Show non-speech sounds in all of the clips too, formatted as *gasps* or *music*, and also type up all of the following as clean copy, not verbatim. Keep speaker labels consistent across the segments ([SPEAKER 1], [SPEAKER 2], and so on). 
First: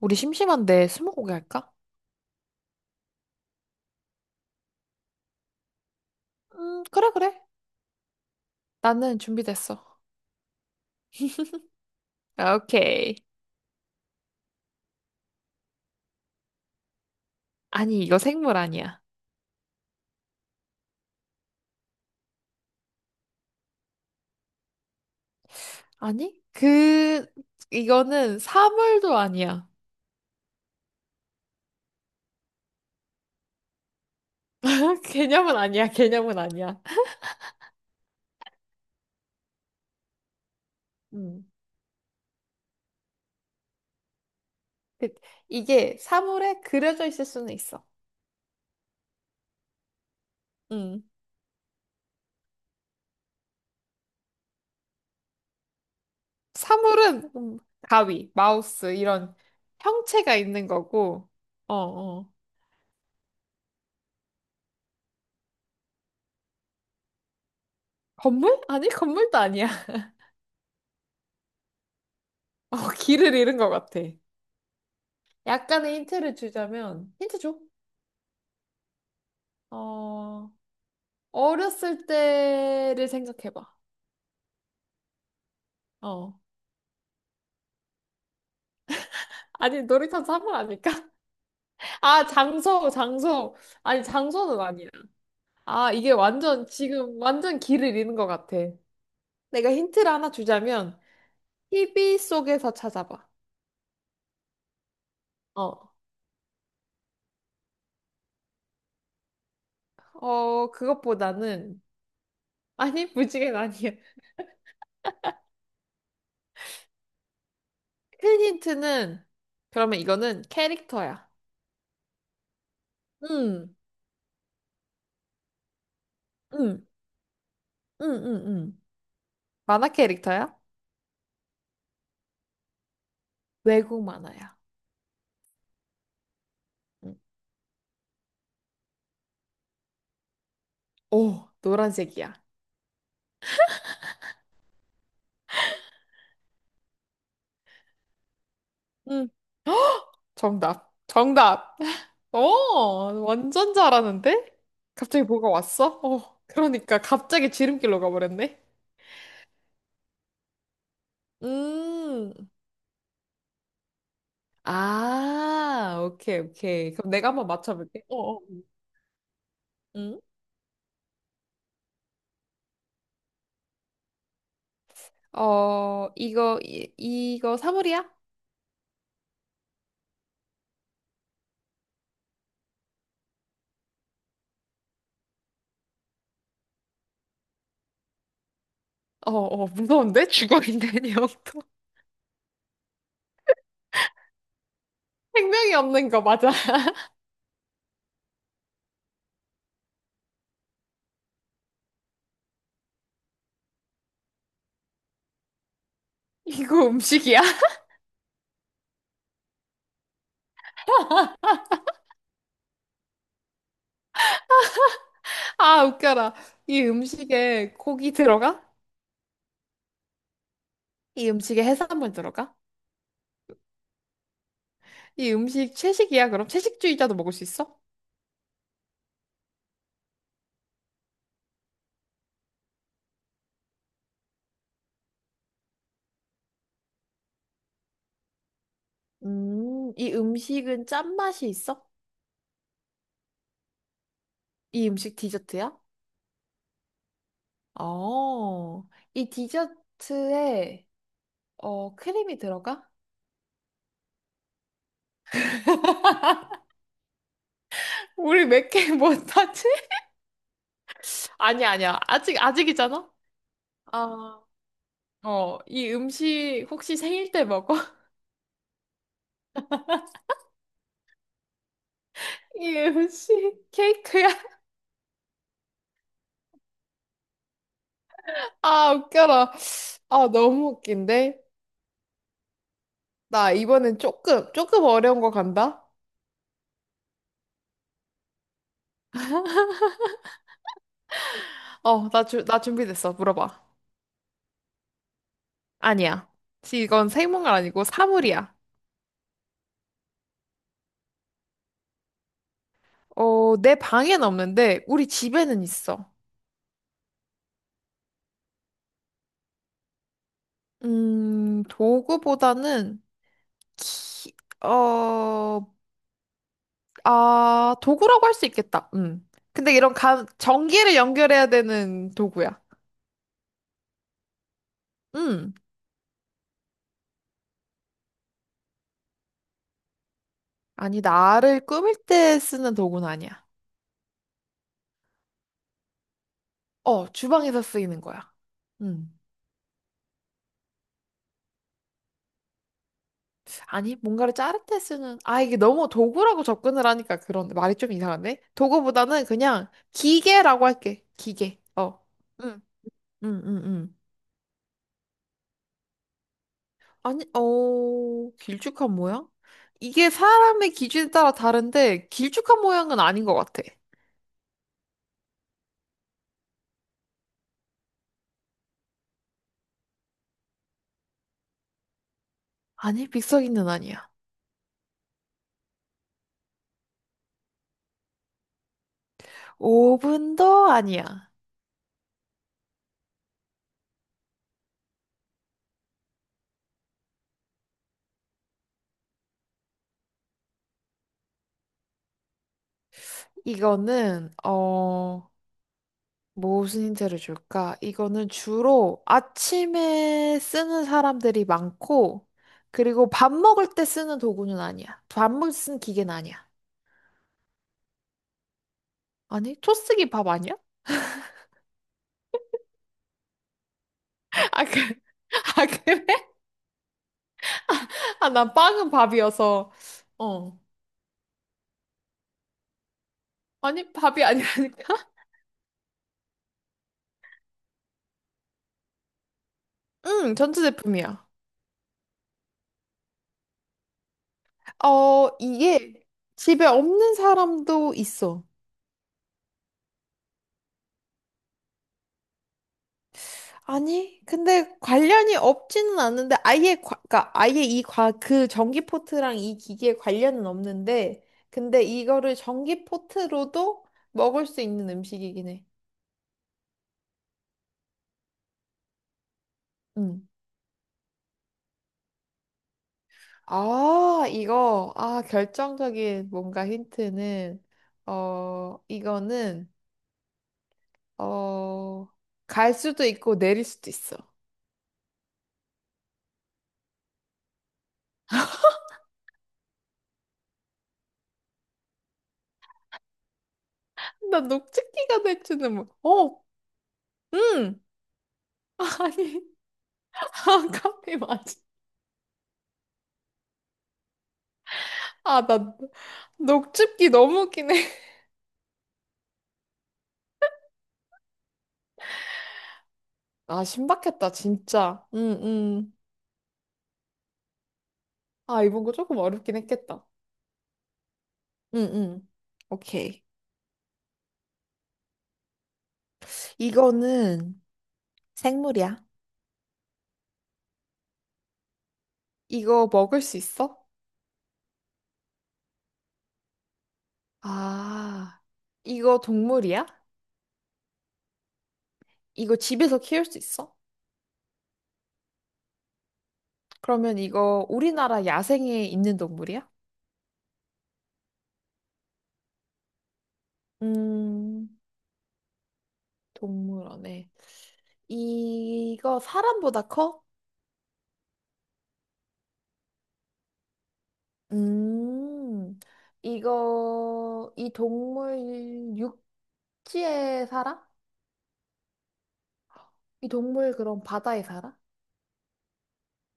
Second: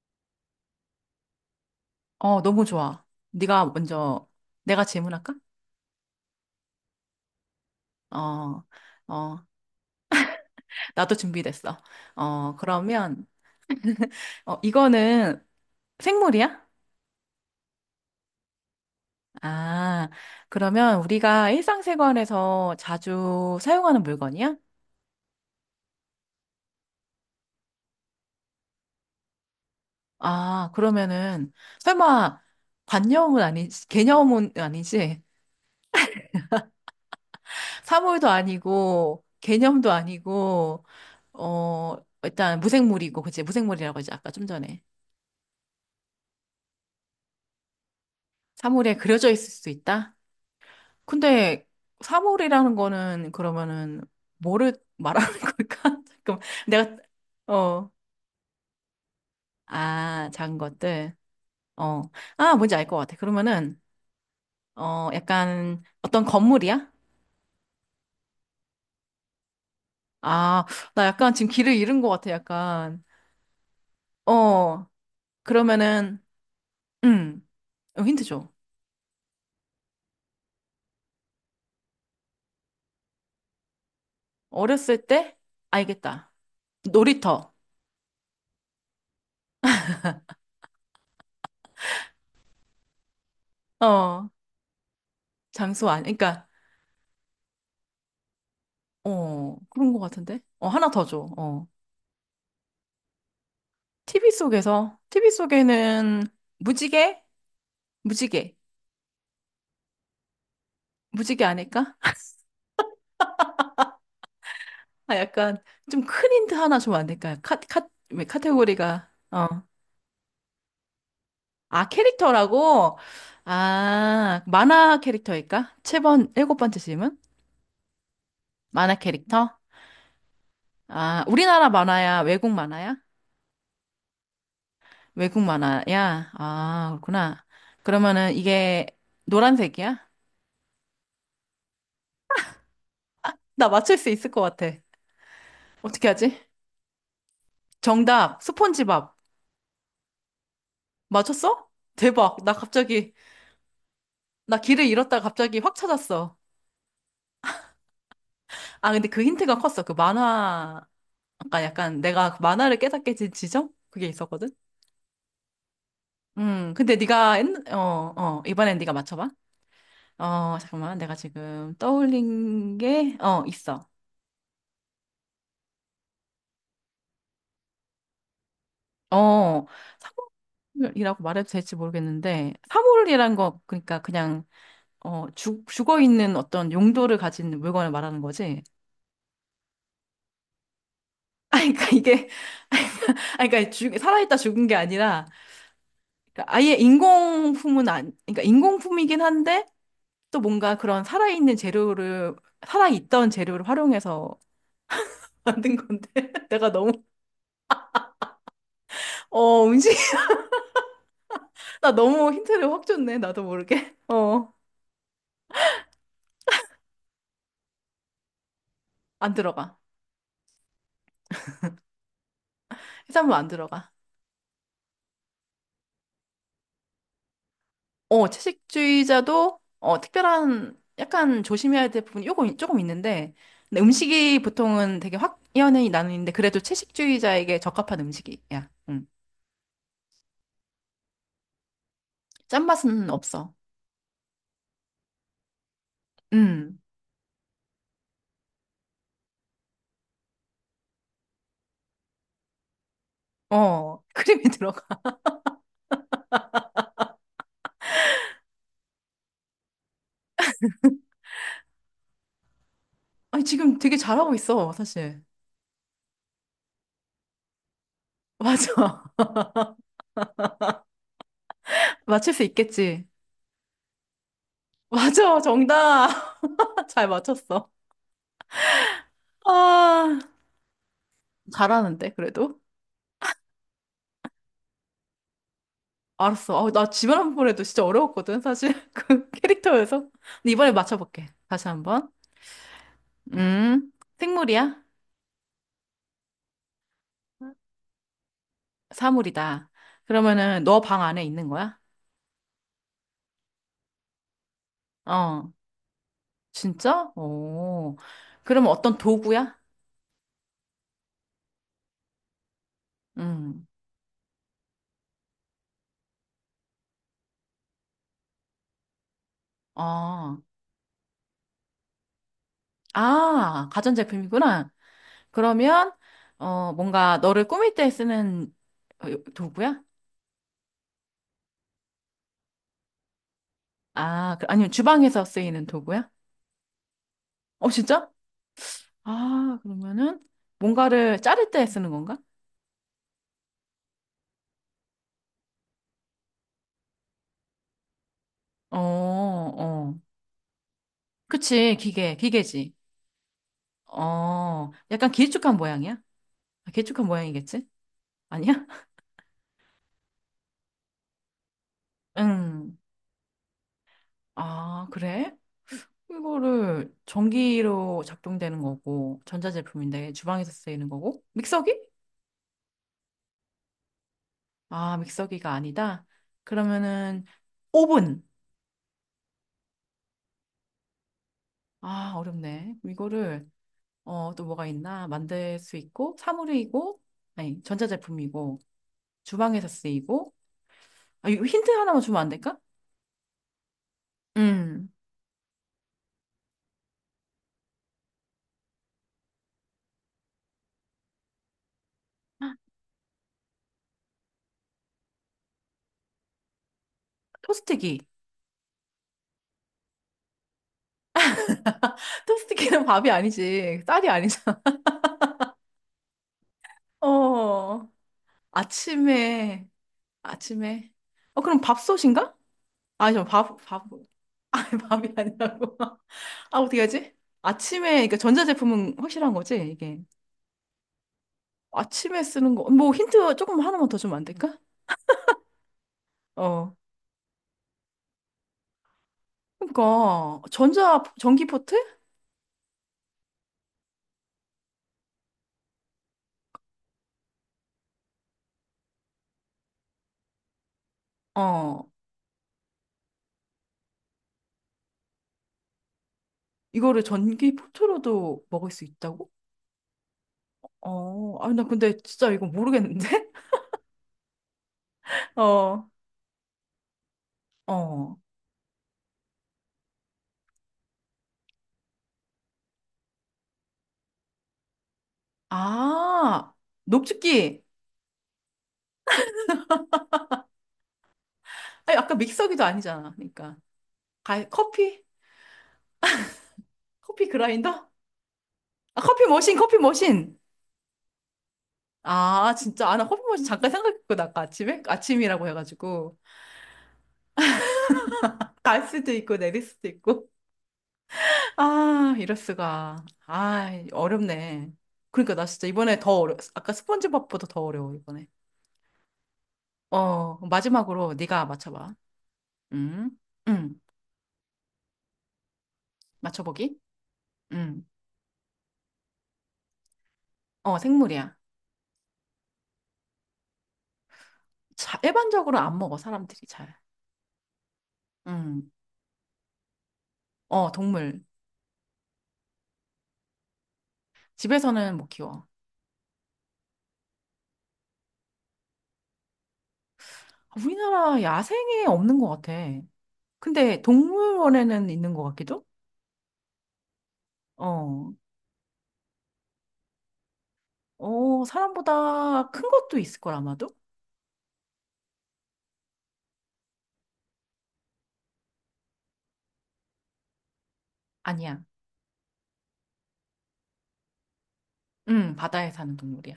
[SPEAKER 1] 우리 심심한데 스무고개 할까?
[SPEAKER 2] 너무 좋아. 네가 먼저 내가 질문할까?
[SPEAKER 1] 그래, 그래.
[SPEAKER 2] 어,
[SPEAKER 1] 나는
[SPEAKER 2] 어,
[SPEAKER 1] 준비됐어.
[SPEAKER 2] 나도 준비됐어. 어,
[SPEAKER 1] 오케이.
[SPEAKER 2] 그러면 이거는 생물이야?
[SPEAKER 1] 아니, 이거 생물 아니야.
[SPEAKER 2] 아, 그러면 우리가 일상생활에서 자주 사용하는 물건이야?
[SPEAKER 1] 아니? 이거는 사물도 아니야.
[SPEAKER 2] 아, 그러면은 설마 관념은 아니지, 개념은
[SPEAKER 1] *laughs*
[SPEAKER 2] 아니지,
[SPEAKER 1] 개념은 아니야, 개념은 아니야.
[SPEAKER 2] 사물도 아니고 개념도 아니고
[SPEAKER 1] 음.
[SPEAKER 2] 어, 일단 무생물이고, 그치? 무생물이라고 하지 아까 좀 전에.
[SPEAKER 1] 그- 이게 사물에 그려져 있을 수는 있어.
[SPEAKER 2] 사물에 그려져 있을 수 있다?
[SPEAKER 1] 음.
[SPEAKER 2] 근데 3월이라는 거는 그러면은 뭐를 말하는 걸까? *laughs* 잠깐 내가
[SPEAKER 1] 사물은
[SPEAKER 2] 어,
[SPEAKER 1] 가위, 마우스, 이런
[SPEAKER 2] 아,
[SPEAKER 1] 형체가
[SPEAKER 2] 작은
[SPEAKER 1] 있는
[SPEAKER 2] 것들.
[SPEAKER 1] 거고, 어,
[SPEAKER 2] 어.
[SPEAKER 1] 어.
[SPEAKER 2] 아, 뭔지 알 것 같아. 그러면은 약간 어떤 건물이야?
[SPEAKER 1] 건물? 아니, 건물도 아니야. *laughs*
[SPEAKER 2] 아, 나 약간 지금 길을 잃은 것 같아.
[SPEAKER 1] 어,
[SPEAKER 2] 약간.
[SPEAKER 1] 길을 잃은 것 같아.
[SPEAKER 2] 어.
[SPEAKER 1] 약간의
[SPEAKER 2] 그러면은
[SPEAKER 1] 힌트를 주자면, 힌트
[SPEAKER 2] 음.
[SPEAKER 1] 줘.
[SPEAKER 2] 어, 힌트 줘.
[SPEAKER 1] 어, 어렸을 때를 생각해봐.
[SPEAKER 2] 어렸을 때 알겠다.
[SPEAKER 1] 어.
[SPEAKER 2] 놀이터.
[SPEAKER 1] 아니, 놀이터에서 한번 아닐까? *laughs* 아, 장소, 장소. 아니,
[SPEAKER 2] 어.
[SPEAKER 1] 장소는 아니야.
[SPEAKER 2] 장소
[SPEAKER 1] 아,
[SPEAKER 2] 아니
[SPEAKER 1] 이게
[SPEAKER 2] 그러니까
[SPEAKER 1] 완전, 지금 완전 길을 잃은 것 같아. 내가
[SPEAKER 2] 그런 것
[SPEAKER 1] 힌트를 하나
[SPEAKER 2] 같은데. 어, 하나
[SPEAKER 1] 주자면,
[SPEAKER 2] 더 줘. 어.
[SPEAKER 1] TV 속에서 찾아봐.
[SPEAKER 2] TV 속에서, TV
[SPEAKER 1] 어.
[SPEAKER 2] 속에는 무지개? 무지개.
[SPEAKER 1] 어,
[SPEAKER 2] 무지개
[SPEAKER 1] 그것보다는,
[SPEAKER 2] 아닐까? *laughs*
[SPEAKER 1] 아니, *laughs* 무지개는 아니야.
[SPEAKER 2] 아, 약간 좀 큰 힌트 하나 주면 안 될까요? 카, 카, 왜
[SPEAKER 1] 큰
[SPEAKER 2] 카테고리가,
[SPEAKER 1] 힌트는,
[SPEAKER 2] 어.
[SPEAKER 1] 그러면 이거는 캐릭터야.
[SPEAKER 2] 아, 캐릭터라고?
[SPEAKER 1] 응,
[SPEAKER 2] 아, 만화 캐릭터일까? 7번, 일곱 번째
[SPEAKER 1] 응,
[SPEAKER 2] 질문?
[SPEAKER 1] 응.
[SPEAKER 2] 만화 캐릭터?
[SPEAKER 1] 만화 캐릭터야?
[SPEAKER 2] 아, 우리나라 만화야? 외국 만화야?
[SPEAKER 1] 외국 만화야.
[SPEAKER 2] 외국 만화야? 아,
[SPEAKER 1] 응.
[SPEAKER 2] 그렇구나. 그러면은 이게 노란색이야?
[SPEAKER 1] 오, 노란색이야.
[SPEAKER 2] 나 맞출 수 있을 것 같아. 어떻게 하지? 정답, 스폰지밥.
[SPEAKER 1] 응. 정답.
[SPEAKER 2] 맞췄어?
[SPEAKER 1] 정답.
[SPEAKER 2] 대박.
[SPEAKER 1] 어,
[SPEAKER 2] 나 갑자기,
[SPEAKER 1] 완전 잘하는데?
[SPEAKER 2] 나 길을 잃었다가
[SPEAKER 1] 갑자기 뭐가
[SPEAKER 2] 갑자기 확
[SPEAKER 1] 왔어?
[SPEAKER 2] 찾았어.
[SPEAKER 1] 어, 그러니까 갑자기 지름길로 가버렸네.
[SPEAKER 2] 아, 근데 그 힌트가 컸어. 그 만화, 아까 약간 내가 그
[SPEAKER 1] 음.
[SPEAKER 2] 만화를 깨닫게 된 지점? 그게 있었거든?
[SPEAKER 1] 아, 오케이, 오케이.
[SPEAKER 2] 근데
[SPEAKER 1] 그럼 내가
[SPEAKER 2] 네가,
[SPEAKER 1] 한번 맞춰볼게. 어, 어.
[SPEAKER 2] 이번엔 네가 맞춰봐.
[SPEAKER 1] 응?
[SPEAKER 2] 어, 잠깐만. 내가 지금 떠올린 게, 어, 있어.
[SPEAKER 1] 어, 이거 사물이야?
[SPEAKER 2] 어, 사물이라고 말해도 될지 모르겠는데, 사물이란 거, 그러니까 그냥, 죽어 있는 어떤 용도를 가진 물건을 말하는 거지.
[SPEAKER 1] 어, 어, 무서운데? 죽어 있는
[SPEAKER 2] *laughs* 아,
[SPEAKER 1] 영토.
[SPEAKER 2] 그러니까 이게, 아, 그러니까 죽, 살아있다 죽은 게 아니라,
[SPEAKER 1] *laughs* 생명이 없는 거
[SPEAKER 2] 그러니까
[SPEAKER 1] 맞아.
[SPEAKER 2] 아예
[SPEAKER 1] *laughs*
[SPEAKER 2] 인공품은 안, 그러니까 인공품이긴 한데 또 뭔가 그런 살아있는 재료를, 살아있던 재료를 활용해서 *laughs* 만든 건데. *laughs* 내가
[SPEAKER 1] 이거
[SPEAKER 2] 너무,
[SPEAKER 1] 음식이야? *laughs*
[SPEAKER 2] 어, 음식. *laughs* 나 너무 힌트를 확 줬네. 나도 모르게. *laughs* 어,
[SPEAKER 1] 아, 웃겨라. 이 음식에 고기 들어가?
[SPEAKER 2] 안 들어가.
[SPEAKER 1] 이 음식에 해산물 들어가?
[SPEAKER 2] 해산물 안 들어가.
[SPEAKER 1] 이 음식 채식이야, 그럼? 채식주의자도 먹을 수 있어?
[SPEAKER 2] 어, 채식주의자도, 어, 특별한, 약간 조심해야 될 부분이 요거 조금 있는데, 근데 음식이 보통은 되게 확연히 나뉘는데, 그래도 채식주의자에게 적합한 음식이야. 음.
[SPEAKER 1] 이 음식은 짠맛이 있어?
[SPEAKER 2] 짠맛은 없어.
[SPEAKER 1] 이 음식 디저트야?
[SPEAKER 2] 음.
[SPEAKER 1] 어, 이 디저트에 크림이 들어가?
[SPEAKER 2] 크림이 *laughs* 들어가.
[SPEAKER 1] 우리 몇 개 못하지? *laughs* 아니야, 아니야. 아직, 아직이잖아?
[SPEAKER 2] 아니, 지금 되게 잘하고
[SPEAKER 1] 아,
[SPEAKER 2] 있어, 사실.
[SPEAKER 1] 어, 이 음식 혹시 생일 때 먹어?
[SPEAKER 2] 맞아. *laughs* 맞출 수
[SPEAKER 1] *laughs* 이
[SPEAKER 2] 있겠지.
[SPEAKER 1] 음식 케이크야?
[SPEAKER 2] 맞아, 정답. *laughs* 잘 맞췄어.
[SPEAKER 1] 아, 웃겨라.
[SPEAKER 2] 아,
[SPEAKER 1] 아, 너무 웃긴데?
[SPEAKER 2] 잘하는데, 그래도?
[SPEAKER 1] 나 이번엔 조금, 조금 어려운 거 간다?
[SPEAKER 2] 알았어. 아, 나 집에 한번 해도 진짜 어려웠거든, 사실. *laughs* 그 캐릭터여서. 근데 이번에 맞춰볼게. 다시 한
[SPEAKER 1] 어,
[SPEAKER 2] 번.
[SPEAKER 1] 나 준비됐어. 물어봐.
[SPEAKER 2] 음, 생물이야?
[SPEAKER 1] 아니야. 이건 생물은 아니고 사물이야.
[SPEAKER 2] 사물이다. 그러면은 너 방 안에 있는 거야?
[SPEAKER 1] 어, 내 방엔 없는데 우리
[SPEAKER 2] 어,
[SPEAKER 1] 집에는 있어.
[SPEAKER 2] 진짜? 오. 그러면 어떤 도구야?
[SPEAKER 1] 도구보다는
[SPEAKER 2] 음,
[SPEAKER 1] 키, 어, 아, 도구라고 할 수 있겠다. 음. 근데
[SPEAKER 2] 어.
[SPEAKER 1] 전기를 연결해야 되는 도구야.
[SPEAKER 2] 아, 가전제품이구나.
[SPEAKER 1] 음.
[SPEAKER 2] 그러면 어 뭔가 너를 꾸밀 때 쓰는 도구야?
[SPEAKER 1] 아니, 나를 꾸밀 때 쓰는 도구는 아니야.
[SPEAKER 2] 아, 아니면 주방에서 쓰이는 도구야?
[SPEAKER 1] 어, 주방에서
[SPEAKER 2] 어,
[SPEAKER 1] 쓰이는
[SPEAKER 2] 진짜?
[SPEAKER 1] 거야. 음.
[SPEAKER 2] 아, 그러면은 뭔가를 자를 때 쓰는 건가?
[SPEAKER 1] 아니, 뭔가를 자를 때 쓰는, 아, 이게 너무 도구라고 접근을 하니까 그런 말이 좀 이상한데?
[SPEAKER 2] 어,
[SPEAKER 1] 도구보다는 그냥
[SPEAKER 2] 어.
[SPEAKER 1] 기계라고 할게. 기계.
[SPEAKER 2] 그치,
[SPEAKER 1] 어. 응.
[SPEAKER 2] 기계지.
[SPEAKER 1] 응, 응, 응.
[SPEAKER 2] 어, 약간 길쭉한 모양이야? 아, 길쭉한
[SPEAKER 1] 아니,
[SPEAKER 2] 모양이겠지?
[SPEAKER 1] 어,
[SPEAKER 2] 아니야?
[SPEAKER 1] 길쭉한
[SPEAKER 2] *laughs*
[SPEAKER 1] 모양? 이게 사람의 기준에 따라 다른데, 길쭉한
[SPEAKER 2] 응.
[SPEAKER 1] 모양은 아닌 것 같아.
[SPEAKER 2] 아, 그래? 이거를 전기로 작동되는 거고, 전자제품인데 주방에서 쓰이는 거고, 믹서기?
[SPEAKER 1] 아니, 빅서기는 아니야.
[SPEAKER 2] 아, 믹서기가 아니다? 그러면은 오븐.
[SPEAKER 1] 오븐도 아니야.
[SPEAKER 2] 아, 어렵네. 이거를 어, 또 뭐가 있나? 만들 수 있고 사물이고 아니, 전자제품이고 주방에서 쓰이고 아, 이거 힌트 하나만 주면 안 될까?
[SPEAKER 1] 이거는,
[SPEAKER 2] 음.
[SPEAKER 1] 어, 무슨 힌트를 줄까? 이거는 주로 아침에 쓰는 사람들이 많고, 그리고 밥 먹을 때 쓰는 도구는 아니야. 밥 먹을 때 쓰는 기계는 아니야.
[SPEAKER 2] 토스트기.
[SPEAKER 1] 아니, 토스기 밥 아니야?
[SPEAKER 2] *laughs* 토스트기는 밥이 아니지. 쌀이
[SPEAKER 1] *laughs*
[SPEAKER 2] 아니잖아.
[SPEAKER 1] 아, 그, 아, 그래?
[SPEAKER 2] *laughs* 어.
[SPEAKER 1] 아, 난 빵은
[SPEAKER 2] 아침에
[SPEAKER 1] 밥이어서. 어.
[SPEAKER 2] 아침에 어 그럼 밥솥인가? 아니죠. 밥,
[SPEAKER 1] 아니, 밥이
[SPEAKER 2] *laughs* 아니,
[SPEAKER 1] 아니라니까?
[SPEAKER 2] 밥이
[SPEAKER 1] *laughs*
[SPEAKER 2] 아니라고. *laughs* 아, 어떻게 하지? 아침에, 그러니까 전자제품은 확실한 거지, 이게.
[SPEAKER 1] 응, 전자제품이야.
[SPEAKER 2] 아침에 쓰는 거, 뭐 힌트 조금 하나만 더 주면 안 될까?
[SPEAKER 1] 어, 이게 집에
[SPEAKER 2] 어.
[SPEAKER 1] 없는 사람도 있어.
[SPEAKER 2] 그러니까, 전자, 전기 포트?
[SPEAKER 1] 아니, 근데 관련이 없지는 않은데 그러니까 그 전기 포트랑 이 기기에 관련은 없는데 근데
[SPEAKER 2] 어.
[SPEAKER 1] 이거를 전기 포트로도 먹을 수 있는 음식이긴 해.
[SPEAKER 2] 이거를 전기 포트로도 먹을 수 있다고?
[SPEAKER 1] 음.
[SPEAKER 2] 어. 아, 나 근데 진짜 이거 모르겠는데?
[SPEAKER 1] 아,
[SPEAKER 2] *laughs* 어.
[SPEAKER 1] 결정적인 뭔가 힌트는
[SPEAKER 2] 어.
[SPEAKER 1] 어, 이거는 어, 갈 수도 있고 내릴 수도 있어.
[SPEAKER 2] 아, 녹즙기. 아니, 아까 믹서기도 아니잖아. 그러니까.
[SPEAKER 1] 나
[SPEAKER 2] 가, 커피?
[SPEAKER 1] 녹즙기가 될 줄은 몰. 어,
[SPEAKER 2] 커피
[SPEAKER 1] 음.
[SPEAKER 2] 그라인더? 아,
[SPEAKER 1] 아니,
[SPEAKER 2] 커피
[SPEAKER 1] *laughs*
[SPEAKER 2] 머신.
[SPEAKER 1] 아, 카페 맞아.
[SPEAKER 2] 아, 진짜. 아, 나 커피 머신 잠깐 생각했거든, 아까 아침에?
[SPEAKER 1] 아,
[SPEAKER 2] 아침이라고
[SPEAKER 1] 나
[SPEAKER 2] 해가지고.
[SPEAKER 1] 녹즙기 너무 웃기네.
[SPEAKER 2] 갈 수도 있고, 내릴 수도 있고. 아, 이럴 수가.
[SPEAKER 1] *laughs* 아,
[SPEAKER 2] 아,
[SPEAKER 1] 신박했다,
[SPEAKER 2] 어렵네.
[SPEAKER 1] 진짜.
[SPEAKER 2] 그러니까
[SPEAKER 1] 응,
[SPEAKER 2] 나 진짜
[SPEAKER 1] 응.
[SPEAKER 2] 이번에 더 어려. 아까 스폰지밥보다 더 어려워 이번에.
[SPEAKER 1] 아, 이번 거 조금 어렵긴 했겠다.
[SPEAKER 2] 어, 마지막으로 네가
[SPEAKER 1] 응,
[SPEAKER 2] 맞춰봐.
[SPEAKER 1] 응.
[SPEAKER 2] 음,
[SPEAKER 1] 오케이.
[SPEAKER 2] 음, 맞춰보기.
[SPEAKER 1] 이거는
[SPEAKER 2] 음,
[SPEAKER 1] 생물이야.
[SPEAKER 2] 어, 생물이야.
[SPEAKER 1] 이거 먹을 수 있어?
[SPEAKER 2] 자, 일반적으로 안 먹어 사람들이 잘.
[SPEAKER 1] 아,
[SPEAKER 2] 음,
[SPEAKER 1] 이거 동물이야?
[SPEAKER 2] 어, 동물.
[SPEAKER 1] 이거 집에서 키울 수 있어?
[SPEAKER 2] 집에서는 못 키워.
[SPEAKER 1] 그러면 이거 우리나라 야생에 있는 동물이야?
[SPEAKER 2] 아, 우리나라 야생에 없는 것 같아. 근데
[SPEAKER 1] 음,
[SPEAKER 2] 동물원에는 있는 것 같기도?
[SPEAKER 1] 동물원에.
[SPEAKER 2] 어,
[SPEAKER 1] 이거 사람보다 커?
[SPEAKER 2] 사람보다 큰 것도 있을 걸 아마도?
[SPEAKER 1] 음, 이거, 이 동물 육지에 살아?
[SPEAKER 2] 아니야.
[SPEAKER 1] 이 동물 그럼 바다에 살아?
[SPEAKER 2] 바다에 사는 동물이야.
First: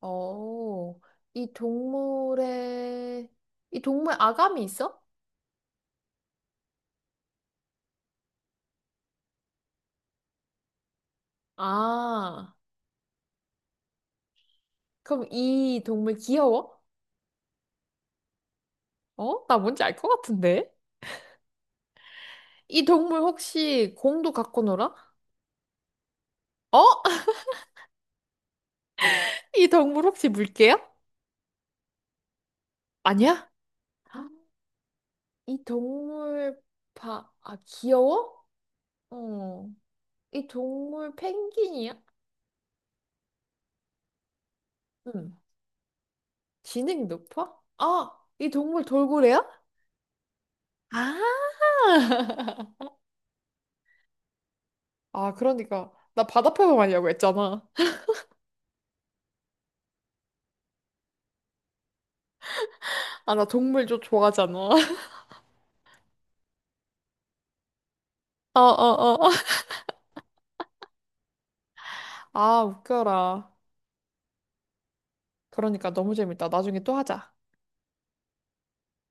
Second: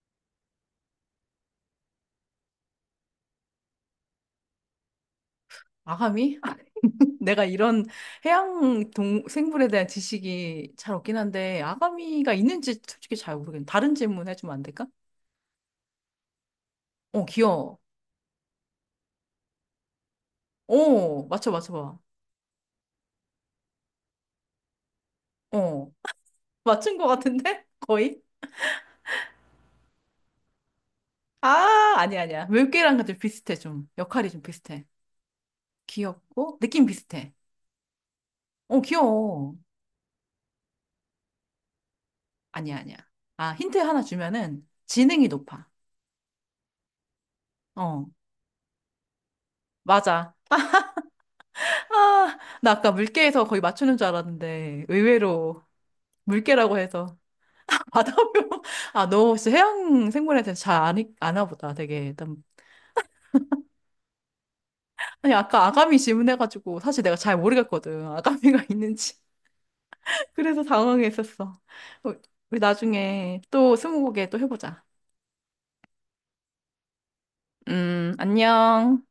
[SPEAKER 1] 어, 이 동물의, 이 동물 아감이 있어?
[SPEAKER 2] 아가미? *laughs* 내가 이런 해양 동 생물에 대한 지식이 잘 없긴 한데 아가미가
[SPEAKER 1] 아,
[SPEAKER 2] 있는지 솔직히 잘 모르겠네. 다른 질문 해주면 안 될까?
[SPEAKER 1] 그럼 이 동물 귀여워?
[SPEAKER 2] 어, 귀여워.
[SPEAKER 1] 어? 나 뭔지 알 것 같은데?
[SPEAKER 2] 어, 맞춰봐.
[SPEAKER 1] 이 동물 혹시 공도 갖고 놀아?
[SPEAKER 2] 어,
[SPEAKER 1] 어?
[SPEAKER 2] 맞춘 것
[SPEAKER 1] *laughs*
[SPEAKER 2] 같은데? *laughs* 거의?
[SPEAKER 1] 이 동물 혹시 물개야?
[SPEAKER 2] 아, 아니야. 물개랑 좀
[SPEAKER 1] 아니야?
[SPEAKER 2] 비슷해 좀. 역할이
[SPEAKER 1] *gasps*
[SPEAKER 2] 좀 비슷해.
[SPEAKER 1] 이
[SPEAKER 2] 귀엽고
[SPEAKER 1] 동물
[SPEAKER 2] 느낌 비슷해.
[SPEAKER 1] 아, 귀여워?
[SPEAKER 2] 어, 귀여워.
[SPEAKER 1] 어. 이 동물 펭귄이야?
[SPEAKER 2] 아니야. 아, 힌트 하나 주면은 지능이
[SPEAKER 1] 응.
[SPEAKER 2] 높아.
[SPEAKER 1] 지능이 높아?
[SPEAKER 2] 어,
[SPEAKER 1] 아, 이 동물 돌고래야?
[SPEAKER 2] 맞아.
[SPEAKER 1] 아.
[SPEAKER 2] 아, 나 아까
[SPEAKER 1] *laughs*
[SPEAKER 2] 물개에서 거의 맞추는 줄 알았는데
[SPEAKER 1] 아,
[SPEAKER 2] 의외로.
[SPEAKER 1] 그러니까 나
[SPEAKER 2] 물개라고
[SPEAKER 1] 바다표범아니라고
[SPEAKER 2] 해서
[SPEAKER 1] 했잖아.
[SPEAKER 2] *laughs* 바다표 아너 혹시 해양 생물에 대해서 잘 아니, 아나 보다 되게 일단
[SPEAKER 1] 아, 나 동물 좀 좋아하잖아. *laughs*
[SPEAKER 2] 아니 아까 아가미 질문해가지고 사실 내가 잘 모르겠거든
[SPEAKER 1] 어,
[SPEAKER 2] 아가미가 *laughs* 있는지
[SPEAKER 1] 어, 어.
[SPEAKER 2] 그래서 당황했었어 어, 우리
[SPEAKER 1] 아,
[SPEAKER 2] 나중에
[SPEAKER 1] 웃겨라.
[SPEAKER 2] 또 스무고개 또 해보자
[SPEAKER 1] 그러니까 너무 재밌다. 나중에 또 하자.
[SPEAKER 2] 안녕